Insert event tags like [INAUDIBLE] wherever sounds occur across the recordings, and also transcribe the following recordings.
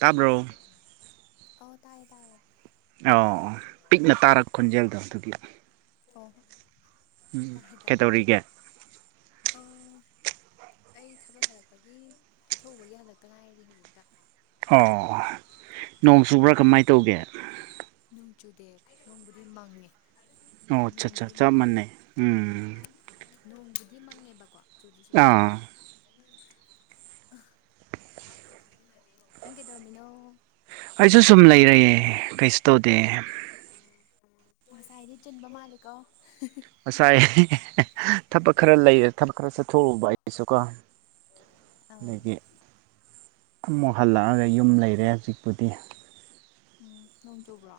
ꯇꯥꯕ꯭ꯔꯣ ꯑꯣ ꯇꯥꯏ ꯇꯥꯏ ꯌꯦ ꯑꯣ ꯄꯤꯛꯅ ꯇꯥꯔꯛ ꯈꯣꯟꯖꯦꯜꯗꯣ ꯑꯗꯨꯒꯤ ꯑꯣ ꯎꯝ ꯇꯥꯏꯌꯦ ꯀꯦ ꯇꯥꯏꯌꯦ ꯇꯧꯔꯤꯒꯦ ꯑꯧ ꯑꯩ ꯊꯕꯛ ꯍꯜꯂꯛꯄꯒꯤ ꯆꯠꯊꯣꯛꯎꯕꯒꯤ ꯍꯜꯂꯛꯇ ꯉꯥꯏꯔꯤ ꯍꯧꯖꯤꯛꯇ ꯑꯣ ꯅꯣꯡ ꯆꯨꯕ꯭ꯔꯥ ꯀꯃꯥꯏꯅ ꯇꯧꯒꯦ ꯅꯣꯡ ꯆꯨꯗꯦ ꯅꯣꯡꯕꯨꯗꯤ ꯃꯪꯉꯦ ꯑꯣ ꯑꯆꯥ ꯑꯆꯥ ꯅꯣꯡꯕꯨꯗꯤ ꯆꯞ ꯃꯪꯉꯦ ꯃꯥꯟꯅ ꯩ ꯎꯝ ꯃꯪꯗꯤ ꯃꯪꯉꯦꯕꯀꯣ ꯆꯨꯗꯤ ꯆꯨꯗꯦ ꯑꯥ ꯅꯪ ꯀꯩꯗꯧꯔꯝꯃꯤꯅꯣ ꯑꯩꯁꯨ ꯁꯨꯝ ꯂꯩꯔꯑꯦ ꯀꯩꯁꯨ ꯇꯧꯗꯦ ꯑꯣ ꯉꯁꯥꯏꯗꯤ ꯆꯤꯟꯕ ꯃꯥꯜꯂꯤꯀꯣ ꯍꯤꯍꯤ ꯉꯁꯥꯏ ꯍꯤꯍꯤꯍꯤ ꯊꯕꯛ ꯈꯔ ꯂꯩ ꯊꯕꯛ ꯈꯔ ꯆꯠꯊꯣꯛꯎꯕ ꯑꯩꯁꯨꯀꯣ ꯑꯧ ꯑꯗꯒꯤ ꯑꯃꯨꯛ ꯍꯜꯂꯛꯑꯒ ꯌꯨꯝ ꯂꯩꯔꯦ ꯍꯧꯖꯤꯛꯄꯨꯗꯤ ꯎꯝ ꯅꯣꯡ ꯆꯨꯕ꯭ꯔꯣ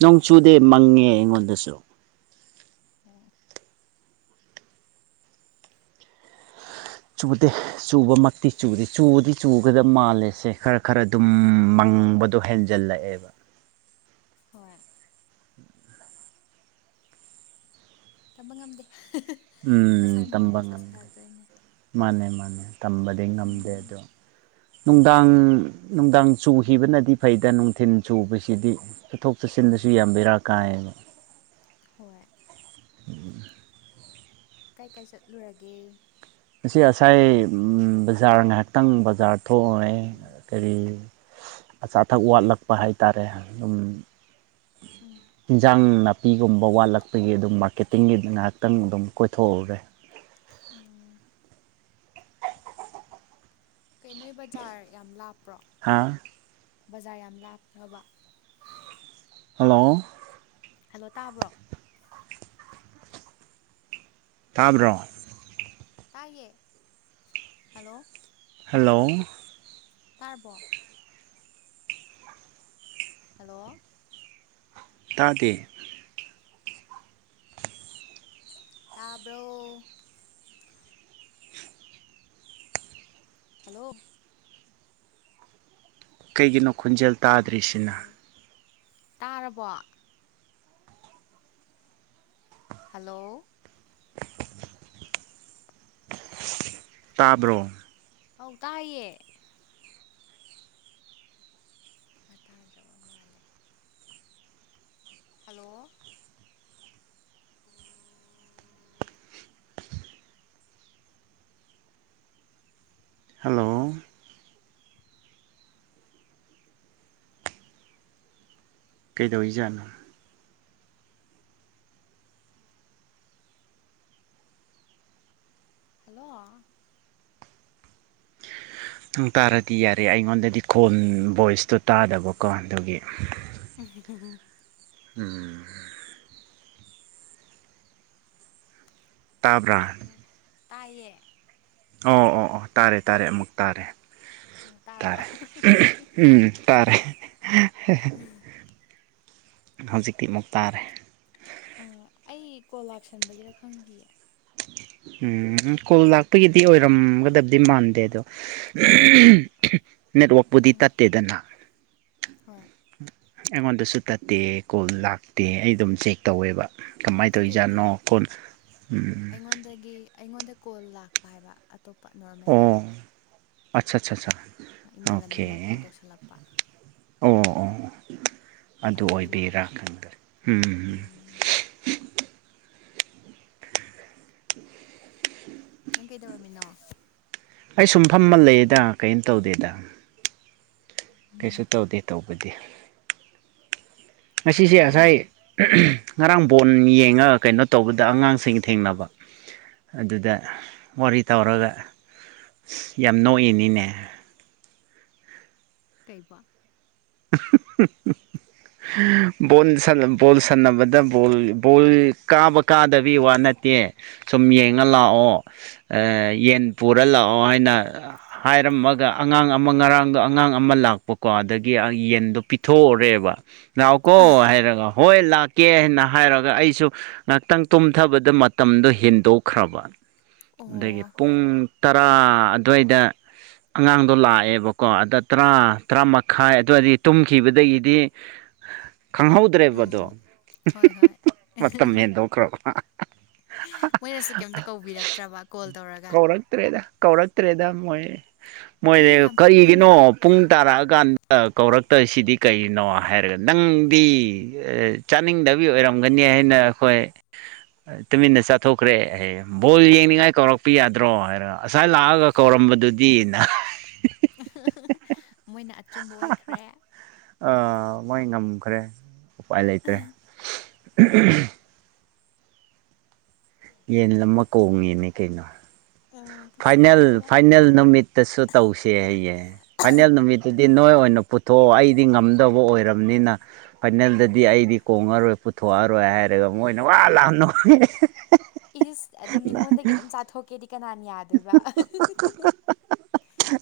ꯅꯣꯡ ꯆꯨꯗꯦ ꯃꯪꯉꯦ ꯑꯩꯉꯣꯟꯗꯁꯨ ꯑꯣ ꯆꯨꯗꯦ ꯆꯨꯕꯃꯛꯇꯤ ꯆꯨꯗꯦ ꯆꯨꯗꯤ ꯆꯨꯒꯗ ꯃꯥꯜꯂꯦꯁꯦ ꯈꯔ ꯈꯔ ꯑꯗꯨꯝ ꯃꯪꯕꯗꯣ ꯍꯦꯟꯖꯜꯂꯛꯑꯦꯕ ꯍꯣꯏ ꯇꯝꯕ ꯉꯝꯗꯦ ꯅꯨꯡꯁꯥ ꯎꯝ ꯇꯝꯕꯥ ꯁꯥꯅꯤꯡꯉꯥꯏꯗꯤ ꯁꯠ ꯉꯝꯗꯦ ꯁꯥꯔꯛꯇꯣꯏꯅꯦ ꯃꯥꯅꯦ ꯃꯥꯅꯦ ꯇꯝꯕꯗꯤ ꯉꯝꯗꯦ ꯎꯝ ꯑꯗꯣ ꯅꯨꯡꯗꯥꯡ ꯅꯨꯡꯗꯥꯡ ꯆꯨꯈꯤꯕꯅꯗꯤ ꯐꯩꯗ ꯅꯨꯡꯊꯤꯟ ꯆꯨꯕꯁꯤꯗꯤ ꯆꯠꯊꯣꯛ ꯆꯠꯁꯤꯟ ꯗꯁꯨ ꯌꯥꯝꯕꯦꯔꯥ ꯀꯥꯏꯌꯦꯕ ꯍꯣꯏ ꯎꯝ ꯀꯥꯏ ꯀꯥꯏ ꯆꯠꯂꯨꯔꯒꯦ ꯉꯁꯤ ꯉꯁꯥꯏ ꯕꯖꯥꯔ ꯉꯥꯏꯍꯥꯛꯇꯪ ꯕꯖꯥꯔ ꯊꯣꯛ ꯎꯔꯤ ꯎꯝ ꯀꯔꯤ ꯑꯆꯥ ꯑꯊꯛ ꯋꯥꯠꯂꯛꯄ ꯍꯥꯏꯇꯥꯔꯦ ꯑꯗꯨꯝ ꯎꯝ ꯏꯟꯖꯥꯡ ꯅꯥ ꯅꯥꯄꯤꯒꯨꯝꯕ ꯋꯥꯠꯂꯛꯄꯒꯤ ꯑꯗꯨꯝ ꯃꯥꯔꯀꯦꯇꯤꯡꯒꯤ ꯉꯥꯏꯍꯥꯛꯇꯪ ꯑꯗꯨꯝ ꯀꯣꯏꯊꯣꯛꯎꯔꯦ ꯎꯝ ꯀꯩꯅꯣ ꯕꯖꯥꯔ ꯌꯥꯝ ꯂꯥꯞꯄ꯭ꯔꯣ ꯍꯥꯥ ꯕꯖꯥꯔ ꯌꯥꯝ ꯂꯥꯞꯄ꯭ꯔꯕ ꯍꯜꯂꯣ ꯍꯜꯂꯣ ꯇꯥꯕ꯭ꯔꯣ ꯇꯥꯕ꯭ꯔꯣ ꯇꯥꯏꯌꯦ ꯍꯜꯂꯣ ꯍꯜꯂꯣ ꯇꯥꯔꯕꯣ ꯍꯜꯂꯣ ꯇꯥꯗꯦ ꯇꯥꯕ꯭ꯔꯣ ꯍꯜꯂꯣ ꯀꯩꯒꯤꯅꯣ ꯈꯣꯟꯖꯦꯜ ꯇꯥꯗ꯭ꯔꯤꯁꯤꯅꯥ ꯇꯥꯔꯕꯣ ꯍꯜꯂꯣ ꯇꯥꯕ꯭ꯔꯣ ꯑꯧ ꯇꯥꯏꯌꯦ ꯃꯥ ꯇꯥꯗ꯭ꯔꯕ ꯃꯥꯜꯂꯦ ꯍꯜꯂꯣ ꯍꯜꯂꯣ ꯀꯩꯗꯧꯏꯖꯥꯠꯅꯣ ꯍꯜꯂꯣ [UNINTELLIGIBLE] ꯗꯨ ꯇꯥꯔꯗꯤ ꯌꯥꯔꯦ ꯑꯩꯉꯣꯟꯗꯗꯤ ꯈꯣꯟ ꯚꯣꯏꯁꯇꯣ ꯇꯥꯗꯕꯀꯣ ꯑꯗꯨꯒꯤ ꯎꯝ ꯍꯝ ꯍꯝ ꯍꯝ ꯎꯝ ꯇꯥꯕ꯭ꯔꯥ ꯇꯥꯏꯌꯦ ꯑꯣ ꯑꯣ ꯑꯣ ꯇꯥꯔꯦ ꯇꯥꯔꯦ ꯑꯃꯨꯛ ꯇꯥꯔꯦ ꯑꯣ ꯇꯥꯔꯕ ꯇꯥꯔꯦ [UNINTELLIGIBLE] ꯎꯝ ꯇꯥꯔꯦ ꯍꯦ ꯍꯦ ꯍꯦ ꯍꯧꯖꯤꯛꯇꯤ ꯑꯃꯨꯛ ꯇꯥꯔꯦ ꯑꯥ ꯑꯩ ꯀꯣꯜ ꯂꯥꯛꯁꯟꯕꯒꯤꯔꯥ ꯈꯪꯗꯤꯌꯦ [UNINTELLIGIBLE] ꯎꯝ ꯀꯣꯜ ꯂꯥꯛꯄꯒꯤꯗꯤ ꯑꯣꯏꯔꯝꯒꯗꯕꯗꯤ ꯃꯥꯟꯗꯦ ꯑꯗꯣ [UNINTELLIGIBLE] ꯅꯦꯠꯋꯥꯛꯄꯨꯗꯤ ꯎꯝ ꯇꯠꯇꯦꯗꯅꯥ ꯍꯣꯏ ꯎꯝ ꯑꯩꯉꯣꯟꯗꯁꯨ ꯇꯠꯇꯦ ꯀꯣꯜ ꯂꯥꯛꯇꯦ ꯑꯩ ꯑꯗꯨꯝ ꯆꯦꯛ ꯇꯧꯋꯦꯕꯥ ꯀꯃꯥꯏꯅ ꯅꯠꯇꯦ ꯇꯧꯏ ꯅꯠꯇꯦ ꯖꯥꯠꯅꯣ [UNINTELLIGIBLE] ꯑꯩꯉꯣꯟꯗꯒꯤ ꯑꯩꯉꯣꯟꯗ ꯀꯣꯜ ꯂꯥꯛꯄ ꯍꯥꯏꯕ ꯑꯇꯣꯞꯄ ꯅꯣꯔꯃꯦꯜ ꯀꯣꯜ ꯑꯆ ꯆ ꯆꯥ ꯑꯣ ꯏꯃꯥꯟꯅꯕꯤ ꯀꯦ ꯑꯃ ꯀꯣꯜ ꯇꯧꯁꯜꯂꯛꯄ ꯑꯣ ꯑꯣ ꯑꯗꯨ ꯑꯗꯨꯒꯤ ꯑꯣꯏꯕꯩꯔꯥ ꯃꯥꯜꯂꯦ ꯈꯪꯗꯦ ꯎꯝ [UNINTELLIGIBLE] [UNINTELLIGIBLE] ꯅꯪ ꯀꯩꯗꯧꯔꯝꯃꯤꯅꯣ ꯑꯩ ꯁꯨꯝ ꯐꯝꯃ ꯂꯩꯌꯦꯗꯥ ꯀꯦꯝ ꯇꯧꯗꯦꯗꯥ ꯎꯝ ꯀꯩꯁꯨ ꯇꯧꯗꯦ ꯇꯧꯕꯗꯤ ꯑꯁꯤꯁꯦ ꯉꯔꯥꯡ ꯑꯁꯥꯏ [UNINTELLIGIBLE] ꯉꯔꯥꯡ ꯕꯣꯟ ꯌꯦꯡꯉ ꯀꯩꯅꯣ ꯇꯧꯕꯗ ꯑꯉꯥꯡꯁꯤꯡ ꯊꯦꯡꯅꯕ ꯑꯗꯨꯗ ꯋꯥꯔꯤ ꯇꯧꯔꯒ ꯌꯥꯝ ꯅꯣꯛꯏꯅꯤꯅꯦ ꯀꯩꯕꯣ [UNINTELLIGIBLE] ꯕꯣꯟ ꯁꯥꯅꯕ ꯕꯣꯜ ꯁꯥꯟꯅꯕꯗ ꯕꯣꯜ ꯕꯣꯜ ꯀꯥꯕ ꯀꯥꯗꯕꯤ ꯋꯥ ꯅꯠꯇꯦ ꯨꯌꯦ ꯁꯨꯝ ꯌꯦꯡꯉ ꯂꯛꯑꯣ ꯌꯦꯟ ꯄꯨꯔ ꯂꯥꯛꯑꯣ ꯍꯥꯏꯅ ꯍꯥꯢꯔ ꯍꯥꯏꯔꯝꯃꯒ ꯑꯉꯥꯡ ꯑꯃ ꯉꯔꯥꯡꯗꯣ ꯑꯉꯥꯡ ꯑꯃ ꯂꯥꯛꯄꯀꯣ ꯑꯗꯒꯤ ꯌꯦꯟꯗꯣ ꯄꯤꯊꯣꯛ ꯎꯔꯦꯕ ꯂꯅꯥꯎ ꯀꯣ ꯍꯥꯏꯔꯒ ꯍꯣꯏ ꯂꯛ ꯀꯦ ꯍꯥꯏꯅ ꯍꯥꯏꯔꯒ ꯑꯩꯁꯨ ꯉꯍꯥꯛꯇꯪ ꯇꯨꯝꯊꯕꯗ ꯃꯇꯝꯗꯣ ꯍꯦꯟꯗꯣꯛꯈ꯭ꯔꯕ ꯑꯗꯒꯤ ꯑꯣ ꯄꯨꯡ ꯇꯔꯥ ꯑꯗꯨꯋꯥꯏꯗ ꯑꯉꯥꯡꯗꯣ ꯂꯥꯛꯑꯦꯕꯀꯣ ꯑꯗ ꯇꯔꯥ ꯇꯔꯥ ꯃꯈꯥꯏ ꯑꯗꯋꯥꯏ ꯗꯒꯤ ꯑꯗꯨꯗꯩꯗꯤ ꯇꯨꯝꯈꯤꯕꯗꯒꯤꯗꯤ ꯈꯪꯍꯧꯗ꯭ꯔꯦꯕ ꯑꯗꯣ ꯎꯝ ꯍꯣꯏ ꯍꯣꯏ ꯍꯤꯍꯤꯍꯤꯍꯤ ꯃꯇꯝ ꯍꯦꯟꯗꯣꯛꯈ꯭ꯔꯕ ꯃꯣꯏꯅꯁꯨ ꯀꯩꯝꯇ ꯀꯧꯕꯤꯔꯛꯇ꯭ꯔꯕ ꯀꯣꯜ ꯇꯧꯔꯒ ꯀꯧꯔꯛꯇ꯭ꯔꯦꯗ ꯀꯧꯔꯛꯇ꯭ꯔꯦꯗ ꯃꯣꯏ ꯑꯦ ꯃꯣꯏꯁ ꯌꯥꯝ ꯐꯠꯇꯦꯅ ꯀꯩꯒꯤꯅꯣ ꯄꯨꯡ ꯇꯥꯔꯛ ꯑꯀꯥꯟꯗ ꯀꯧꯔꯛ ꯇꯁꯤꯗꯤ ꯀꯩꯅꯣ ꯍꯥꯏꯔꯒ ꯅꯪꯗꯤ ꯆꯥꯅꯤꯡꯗꯕꯤ ꯑꯣꯏꯔꯝꯒꯅꯤ ꯍꯥꯏꯅ ꯑꯩꯈꯣꯏ ꯇꯨꯃꯤꯟꯅ ꯆꯥꯊꯣꯛꯈ꯭ꯔꯦ ꯍꯥꯢꯌꯦ ꯕꯣꯜ ꯌꯦꯡꯅꯤꯡꯉꯥꯏ ꯀꯧꯔꯛꯄ ꯌꯥꯗ꯭ꯔꯣ ꯍꯥꯏꯔꯒ ꯉꯁꯥꯏ ꯂꯥꯛꯑꯒ ꯀꯧꯔꯝꯕ ꯕꯗꯨ ꯗꯤꯅ ꯍꯥꯏ ꯃꯣꯏꯅ ꯑꯆꯨꯝꯕ ꯑꯣꯏꯈ꯭ꯔꯦ ꯑꯥ ꯃꯣꯏ ꯉꯝꯈ꯭ꯔꯦ ꯎꯄꯥꯏ ꯂꯩꯇ꯭ꯔꯦ ꯌꯦꯟ ꯑꯃ ꯀꯣꯡꯉꯤꯅꯦ ꯀꯩꯅꯣ ꯎꯝ ꯀꯩꯁꯨ ꯐꯥꯏꯅꯦꯜ ꯀꯥꯏꯗꯦꯗ ꯐꯥꯏꯅꯦꯜ ꯅꯨꯃꯤꯠꯇꯁꯨ ꯇꯧꯁꯦ ꯍꯥꯢꯌꯦ ꯐꯥꯏꯅꯦꯜ ꯅꯨꯃꯤꯠꯇꯨ ꯅꯣꯏ ꯑꯣꯏꯅ ꯄꯨꯊꯣꯛꯑꯣ ꯑꯩꯗꯤ ꯉꯝꯗꯕ ꯑꯣꯏꯔꯕꯅꯤꯅ ꯐꯥꯏꯅꯦꯜꯗꯗꯤ ꯑꯩꯗꯤ ꯀꯣꯡꯉꯔꯣꯏ ꯄꯨꯊꯣꯛꯑꯔꯣꯏ ꯍꯥꯏꯔꯒ ꯃꯣꯏꯅ ꯋꯥ ꯂꯥꯎꯅ ꯅꯣꯛꯑꯦ ꯍꯤꯍꯤꯍꯤꯍꯤꯍꯤ ꯏꯁ ꯑꯗꯨꯝ ꯃꯤꯉꯣꯟꯗꯒꯤ ꯑꯗꯨꯝ ꯆꯥꯊꯣꯛꯀꯦꯗꯤ ꯀꯅꯥꯅ ꯌꯥꯏ ꯌꯥꯗꯣꯏꯕ ꯑꯥ ꯍꯤꯍꯤꯍꯤꯍꯤ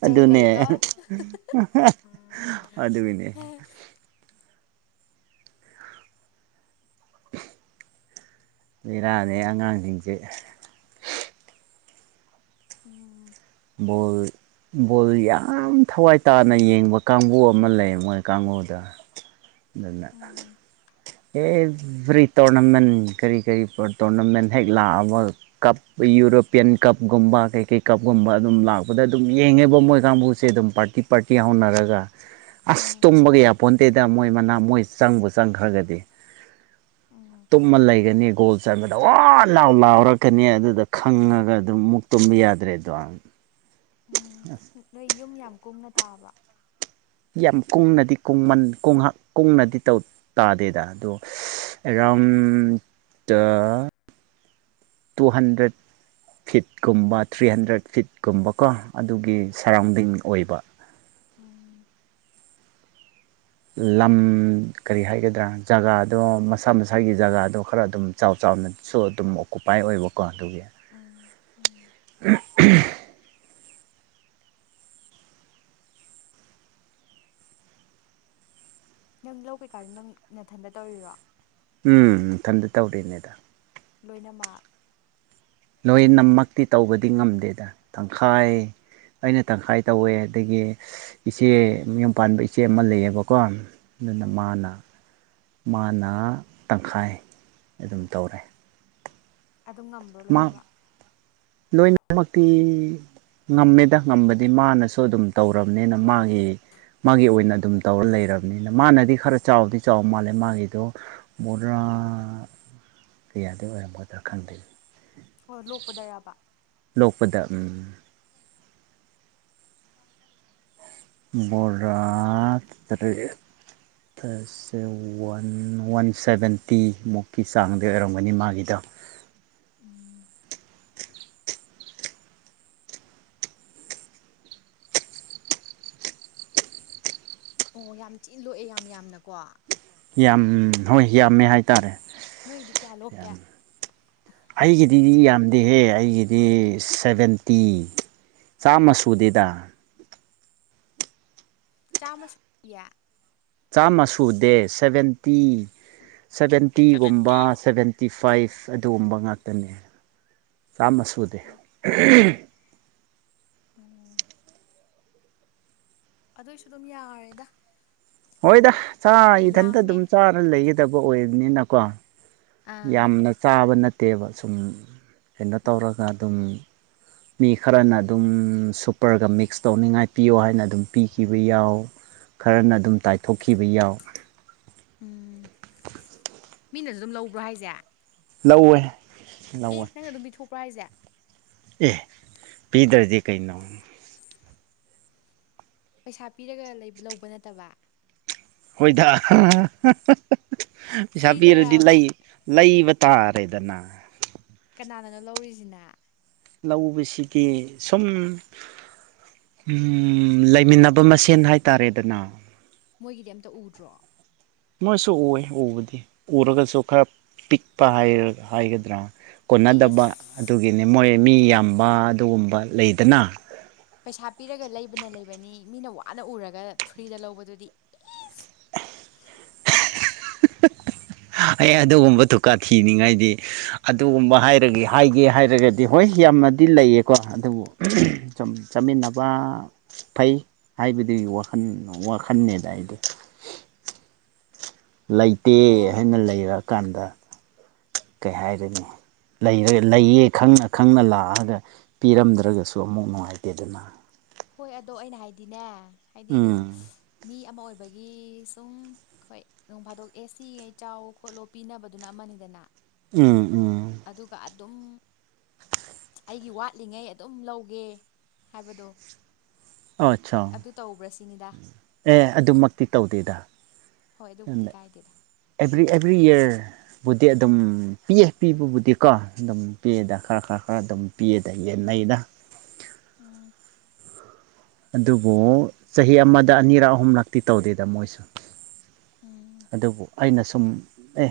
ꯆꯩ ꯂꯩꯀꯣ ꯑꯗꯨꯅꯦ ꯎꯝꯍꯤꯍꯤꯍꯤ ꯑꯗꯨꯅꯦ ꯕꯦꯔꯥꯅꯦ ꯑꯉꯥꯡꯁꯤꯡꯁꯦ ꯎꯝ [INAUDIBLE] ꯍꯣꯢꯠ ꯕꯣꯜ ꯌꯥꯝ ꯊꯋꯥꯏ ꯇꯥꯅ ꯌꯦꯡꯕ ꯀꯥꯡꯕꯨ ꯑꯃ ꯂꯩ ꯃꯣꯏ ꯀꯥꯡꯕꯨꯗ ꯑꯗꯨꯅ ꯎꯝ ꯑꯦꯚ꯭ꯔꯤ ꯇꯣꯔꯅꯥꯃꯦꯟ ꯀꯔꯤ ꯀꯔꯤ ꯇꯣꯔꯅꯥꯃꯦꯟ ꯍꯦꯛ ꯂꯥꯛꯑꯕ ꯀꯞ ꯌꯨꯔꯣꯄꯤꯌꯟ ꯀꯞ ꯒꯨꯝꯕꯥ ꯀꯩ ꯀꯩ ꯀꯞ ꯒꯨꯝꯕ ꯑꯗꯨꯝ ꯂꯥꯛꯄꯗ ꯑꯗꯨꯝ ꯌꯦꯡꯉꯦꯕ ꯃꯣꯏ ꯀꯥꯡꯕꯨꯁꯦ ꯑꯗꯨꯝ ꯄꯥꯔꯇꯤ ꯄꯥꯔꯇꯤ ꯍꯧꯅꯔꯒ ꯑꯁ ꯎꯝ ꯇꯨꯝꯕꯒ ꯌꯥꯄꯣꯟꯗꯦꯗ ꯃꯣꯏ ꯃꯅꯥ ꯃꯣꯏ ꯆꯪꯕ ꯆꯪꯈ꯭ꯔꯒꯗꯤ ꯎꯝ [INAUDIBLE] ꯇꯨꯝꯃ ꯂꯩꯒꯅꯤ ꯒꯣꯜ ꯆꯟꯕꯗ ꯋꯥ ꯂꯥꯎ ꯂꯥꯎꯔꯛꯀꯅꯤ ꯑꯗꯨꯗ ꯈꯪꯉꯒ ꯑꯗꯨꯝ ꯃꯨꯛ ꯇꯨꯝꯕ ꯌꯥꯗ꯭ꯔꯦ ꯇꯥꯢ ꯎꯝ ꯅꯣꯏ ꯌꯨꯝ ꯌꯥꯝ ꯀꯨꯡꯅ ꯇꯥꯕ꯭ꯔꯥ ꯌꯥꯝ ꯀꯨꯡꯅꯗꯤ ꯀꯨꯡꯃꯟ ꯀꯟꯍ ꯀꯨꯡꯅꯗꯤ ꯇꯥꯗꯦꯗ ꯑꯗꯣ ꯑꯦꯔꯥꯎꯟ ꯇꯥ ꯇꯨ ꯍꯟꯗ꯭ꯔꯦꯠ ꯐꯤꯠꯀꯨꯝꯕ ꯊ꯭ꯔꯤ ꯍꯟꯗ꯭ꯔꯦꯠ ꯐꯤꯠꯀꯨꯝꯕꯀꯣ ꯑꯗꯨꯒꯤ ꯁꯔꯥꯎꯟꯗꯤꯡ ꯑꯣꯏꯕ ꯎꯝ ꯂꯝ ꯀꯔꯤ ꯍꯥꯏꯒꯗ꯭ꯔꯥ ꯖꯒꯥꯗꯣ ꯃꯁꯥ ꯃꯁꯥꯒꯤ ꯖꯒꯥꯗꯣ ꯈꯔ ꯑꯗꯨꯝ ꯆꯥꯎ ꯆꯥꯎ ꯆꯥꯎꯅꯁꯨ ꯑꯗꯨꯝ ꯑꯣꯀꯨꯄꯥꯏ ꯑꯣꯏꯕꯀꯣ ꯑꯗꯨꯒꯤ ꯎꯝ ꯎꯝ ꯑꯍꯝ ꯑꯍꯝ ꯅꯪ ꯂꯧ ꯀꯩꯀꯥꯗ ꯅꯪ ꯅꯥꯊꯟꯇ ꯇꯧꯔꯤꯔꯣ ꯎꯝ ꯏꯊꯟꯇ ꯇꯧꯔꯤꯅꯦꯗ ꯂꯣꯏꯅꯃꯛ ꯂꯣꯏ ꯅꯃꯛꯇꯤ ꯇꯧꯕꯗꯤ ꯉꯝꯗꯦꯗ ꯇꯪꯈꯥꯏ ꯑꯩꯅ ꯇꯪꯈꯥꯏ ꯇꯧꯋꯦ ꯑꯗꯒꯤ ꯏꯆꯦ ꯃꯌꯨꯝ ꯄꯥꯟꯕ ꯏꯆꯦ ꯑꯃ ꯂꯩꯌꯦꯕꯀꯣ ꯑꯗꯨꯅ ꯑꯥ ꯃꯥꯅ ꯃꯥꯅ ꯇꯪꯈꯥꯏ ꯑꯗꯨꯝ ꯇꯧꯔꯦ ꯑꯗꯨꯝ ꯉꯝꯕ꯭ꯔꯣ ꯂꯣꯏꯅꯃꯛ ꯂꯣꯢꯅꯃꯛꯇꯤ ꯉꯝꯃꯦꯗ ꯉꯝꯕꯗꯤ ꯃꯥꯅꯁꯨ ꯑꯗꯨꯝ ꯇꯧꯔꯕꯅꯤꯅ ꯃꯥꯒꯤ ꯃꯥꯒꯤ ꯑꯣꯏꯅ ꯑꯗꯨꯝ ꯇꯧꯔ ꯂꯩꯔꯕꯅꯤꯅ ꯃꯥꯅꯗꯤ ꯈꯔ ꯆꯥꯎꯗꯤ ꯆꯥꯎ ꯃꯥꯜꯂꯦ ꯃꯥꯒꯤꯗꯣ ꯃꯣꯔꯥ ꯀꯩꯌꯥꯗꯤ ꯑꯣꯏꯔꯝꯒꯗ꯭ꯔ ꯈꯪꯗꯦ ꯑꯣ ꯂꯣꯛꯄꯗꯔꯕ ꯂꯣꯛꯄꯗ ꯎꯝ ꯕꯣꯔꯥ ꯇꯔꯦꯠ ꯊꯁꯁꯦ ꯋꯥꯟ ꯋꯥꯟ ꯁꯚꯦꯟꯇꯤ ꯃꯨꯛꯀꯤ ꯆꯥꯡꯗ ꯑꯣꯏꯔꯝꯒꯅꯤ ꯃꯥꯒꯤꯗꯣ [INAUDIBLE] ꯎ [INAUDIBLE] ꯑꯣ ꯌꯥꯝ ꯊꯤꯅ ꯂꯣꯛꯑꯦ ꯌꯥꯝ ꯌꯥꯝꯅꯀꯣ ꯌꯥꯝ ꯍꯣꯏ ꯌꯥꯝꯃꯦ ꯍꯥꯏꯇꯥꯔꯦ ꯅꯣꯏꯗꯤ ꯀꯌꯥꯂꯣꯀꯦ ꯗꯤ ꯌꯥꯝꯗꯦꯍꯦ ꯑꯩꯒꯤꯗꯤ ꯁꯚꯦꯟꯇꯤ ꯆꯥꯝꯃ ꯁꯨꯗꯦꯗ ꯆꯥꯝꯃ ꯁꯨꯗꯤꯌꯦ ꯆꯥꯝꯃ ꯁꯨꯗꯦ ꯁꯚꯦꯟꯇꯤ ꯁꯚꯦꯟꯇꯤꯒꯨꯝꯕ ꯁꯚꯦꯟꯇꯤ ꯐꯥꯏꯚ ꯑꯗꯨꯒꯨꯝꯕ ꯉꯥꯛꯇꯅꯦ ꯆꯥꯃ ꯁꯨꯗꯦ ꯎꯝ ꯎꯝ [INAUDIBLE] ꯑꯗꯨꯑꯣꯏꯁꯨ ꯑꯗꯨꯝ ꯌꯥꯔꯦꯗ ꯍꯣꯏꯗ ꯆꯥ ꯏꯊꯟꯇ ꯌꯥꯝꯃꯦ ꯑꯗꯨꯝ ꯆꯥꯔ ꯂꯩꯒꯗꯕ ꯑꯣꯏꯕꯅꯤꯅꯀꯣ ꯑꯥ ꯌꯥꯝꯅ ꯆꯥꯕ ꯅꯠꯇꯦꯕ ꯁꯨꯝ ꯀꯩꯅꯣ ꯍꯣꯏ ꯇꯧꯔꯒ ꯑꯗꯨꯝ ꯃꯤ ꯈꯔꯅ ꯑꯗꯨꯝ ꯁꯨꯄꯔꯒ ꯃꯤꯛꯁ ꯇꯧꯅꯤꯡꯉꯥꯏ ꯄꯤꯌꯣ ꯍꯥꯏꯅ ꯑꯗꯨꯝ ꯄꯤꯈꯤꯕ ꯌꯥꯎ ꯈꯔꯅ ꯑꯗꯨꯝ ꯇꯥꯏꯊꯣꯛꯈꯤꯕ ꯌꯥꯎ ꯎꯝ ꯃꯤꯅꯁꯨ ꯑꯗꯨꯝ ꯂꯧꯕ꯭ꯔꯣ ꯍꯥꯏꯁꯦ ꯂꯧꯋꯦ ꯑꯦ ꯅꯪꯅ ꯑꯗꯨꯝ ꯄꯤꯊꯣꯛꯄ꯭ꯔꯥ ꯍꯥꯏꯁꯦ ꯑꯦꯍ ꯄꯤꯗ꯭ꯔꯗꯤ ꯀꯩꯅꯣ ꯄꯩꯁꯥ ꯄꯤꯔꯒ ꯂꯧꯕ ꯅꯠꯇꯕ ꯍꯣꯏꯗ ꯍꯥꯍꯥꯍꯥ ꯄꯩꯁꯥ ꯄꯤꯔꯗꯤ ꯐ꯭ꯔꯤꯗꯔꯕ ꯂꯩ ꯂꯩꯕ ꯇꯥꯔꯦꯗꯅ ꯅꯥꯅꯅ ꯂꯧꯔꯤꯁꯤꯅꯦ ꯂꯧꯕꯁꯤꯒꯤ ꯁꯨꯝ ꯎꯝ ꯂꯩꯃꯤꯟꯅꯕ ꯃꯁꯦꯟ ꯍꯥꯏꯇꯥꯔꯦꯗꯅ ꯃꯣꯏꯒꯤꯗꯤ ꯑꯝꯇ ꯎꯗ꯭ꯔꯣ ꯃꯣꯏꯁꯨ ꯎ ꯎꯕꯗꯤ ꯎꯔꯒꯁꯨ ꯈꯔ ꯄꯤꯛꯄ ꯍꯥꯏꯒꯗ꯭ꯔꯥ ꯀꯣꯟꯅꯗꯕ ꯏꯁ ꯑꯗꯨꯒꯤꯅꯦ ꯃꯣꯏ ꯃꯤ ꯌꯥꯝꯕ ꯑꯗꯨꯒꯨꯝꯕ ꯂꯩꯗꯅ ꯄꯩꯁꯥ ꯄꯤꯔꯒ ꯂꯩꯕꯅ ꯂꯩꯕꯅꯤ ꯃꯤꯅ ꯋꯥꯅ ꯎꯔꯒ ꯐ꯭ꯔꯤꯗ ꯂꯧꯕꯗꯨꯗꯤ ꯑꯦꯁ [INAUDIBLE] [UNINTELLIGIBLE] ꯑꯩ ꯑꯗꯨꯒꯨꯝꯕ ꯗꯨꯀꯥ ꯊꯤꯅꯤꯡꯉꯥꯏꯗꯤ ꯑꯗꯨꯒꯨꯝꯕ ꯍꯥꯏꯔꯒ ꯍꯥꯏꯒꯦ ꯍꯥꯏꯔꯒꯗꯤ ꯍꯣꯏ ꯌꯥꯝꯅꯗꯤ ꯂꯩꯌꯦꯀꯣ ꯑꯗꯨꯕꯨ ꯆꯠ ꯆꯠꯃꯤꯟꯅꯕ ꯐꯩ ꯍꯥꯏꯕꯗꯨꯒꯤ ꯋꯥꯈꯜ ꯋꯥꯈꯜꯅꯦꯗ ꯑꯩꯗꯤ ꯂꯩꯇꯦ ꯑꯣ ꯍꯥꯏꯅ ꯂꯩꯔꯛꯀꯥꯟꯗ ꯀꯩ ꯍꯥꯏꯗꯣꯢꯅꯣ ꯂꯩꯔ ꯂꯩꯌꯦ ꯈꯪꯅ ꯈꯪꯅ ꯂꯥꯛꯑꯒ ꯄꯤꯔꯝꯗ꯭ꯔꯒꯁꯨ ꯑꯃꯨꯛ ꯅꯨꯡꯉꯥꯏꯇꯦꯗꯅ ꯍꯣꯏ ꯑꯗꯣ ꯑꯩꯅ ꯍꯥꯏꯗꯤꯅꯦ ꯍꯥꯏꯗꯤ ꯑꯗꯨꯝ ꯎꯝ ꯃꯤ ꯑꯃ ꯑꯣꯏꯕꯒꯤ ꯁꯨꯝ ꯍꯣꯏ ꯅꯣꯡ ꯐꯥꯗꯣꯛ ꯑꯦꯁꯤꯒꯩ ꯆꯥꯎ ꯈꯣꯠꯂꯣ ꯄꯤꯅꯕꯗꯨꯅ ꯑꯃꯅꯤꯗꯅ ꯑꯨꯝ ꯑꯨꯝ ꯑꯗꯨꯒ ꯑꯗꯨꯝ ꯑꯩꯒꯤ ꯋꯥꯠꯂꯤꯉꯩ ꯑꯗꯨꯝ ꯂꯧꯒꯦ ꯍꯥꯏꯕꯗꯣ ꯑꯆꯥ ꯑꯗꯨ [UNINTELLIGIBLE] ꯑꯦ ꯑꯗꯨꯃꯛꯇꯤ ꯇꯧꯗꯦꯗ ꯍꯣꯏ ꯑꯗꯨꯕꯨꯗꯤ ꯅꯪꯅ ꯀꯥꯏꯗꯦꯗ ꯑꯦꯕ꯭ꯔꯤ ꯑꯦꯕ꯭ꯔꯤ ꯏꯌꯔ ꯄꯣꯠꯇꯤ ꯑꯗꯨꯝ ꯄꯤꯌꯦ ꯄꯤꯕꯕꯨꯗꯤ ꯀꯣ ꯑꯗꯨꯝ ꯄꯤꯌꯦꯗ ꯈꯔ ꯈꯔ ꯈꯔ ꯑꯗꯨꯝ ꯄꯤꯌꯦꯗ ꯆꯟꯅꯩꯗ ꯑꯨꯝ ꯑꯗꯨꯕꯨ ꯆꯍꯤ ꯑꯃꯗ ꯑꯅꯤꯔꯛ ꯑꯍꯨꯝꯂꯛꯇꯤ ꯇꯧꯗꯦꯗ ꯃꯣꯏꯁꯨ ꯎꯝ ꯑꯗꯨꯕꯨ ꯑꯩꯅ ꯁꯨꯝ ꯑꯦ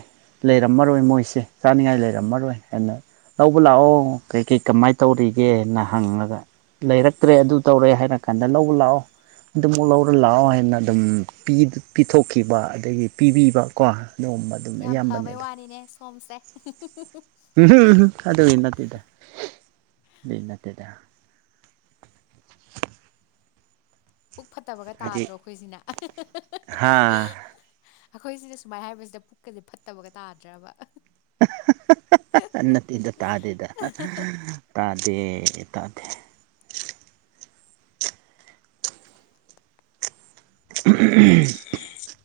ꯂꯩꯔꯝꯃꯔꯣꯏ ꯃꯣꯏꯁꯦ ꯆꯥꯅꯤꯡꯉꯥꯏ ꯂꯩꯔꯝꯃꯔꯣꯏ ꯍꯥꯏꯅ ꯂꯧꯕ ꯂꯥꯛꯑꯣ ꯀꯩ ꯀꯩ ꯀꯃꯥꯏꯅ ꯇꯧꯔꯤꯒꯦꯅ ꯍꯪꯂꯉꯒ ꯂꯩꯔꯛꯇ꯭ꯔꯦ ꯑꯗꯨ ꯇꯧꯔꯦ ꯍꯥꯏꯔ ꯀꯟꯗ ꯂꯧꯕ ꯂꯥꯛꯑꯣ ꯑꯗꯨꯃꯛꯨꯛ ꯂꯧꯔ ꯂꯥꯛꯑꯣ ꯍꯥꯏꯅ ꯑꯗꯨꯝ ꯄꯤꯊꯣꯛꯈꯤꯕ ꯑꯗꯒꯤ ꯄꯤꯕꯤꯕ ꯀꯣ ꯅꯣꯡꯃꯥ ꯑꯗꯨꯝ ꯑꯌꯥꯝꯕꯅꯤꯗ ꯀꯝꯁꯦ [INAUDIBLE] ꯑꯨꯡ ꯍꯨꯡ ꯑꯨꯡ ꯑꯗꯨꯒꯤ ꯅꯠꯇꯦꯗ ꯑꯗꯨꯏ ꯅꯠꯇꯦꯗ ꯄꯨꯛ ꯐꯠꯇꯕꯒ ꯍꯥꯏꯗꯤ ꯇꯥꯗ꯭ꯔꯣ ꯑꯩꯈꯣꯏꯁꯤꯅ ꯍꯥ ꯑꯩꯈꯣꯏꯁꯤꯅ ꯁꯨꯃꯥꯏꯅ ꯍꯥꯏꯕꯁꯤꯗ ꯄꯨꯛꯀꯁꯦ ꯐꯠꯇꯕꯒ ꯇꯥꯗ꯭ꯔꯕ [INAUDIBLE] ꯅꯠꯇꯦꯗ ꯇꯥꯗꯦꯗ ꯇꯥꯗꯦ ꯇꯥꯗꯦ [INAUDIBLE]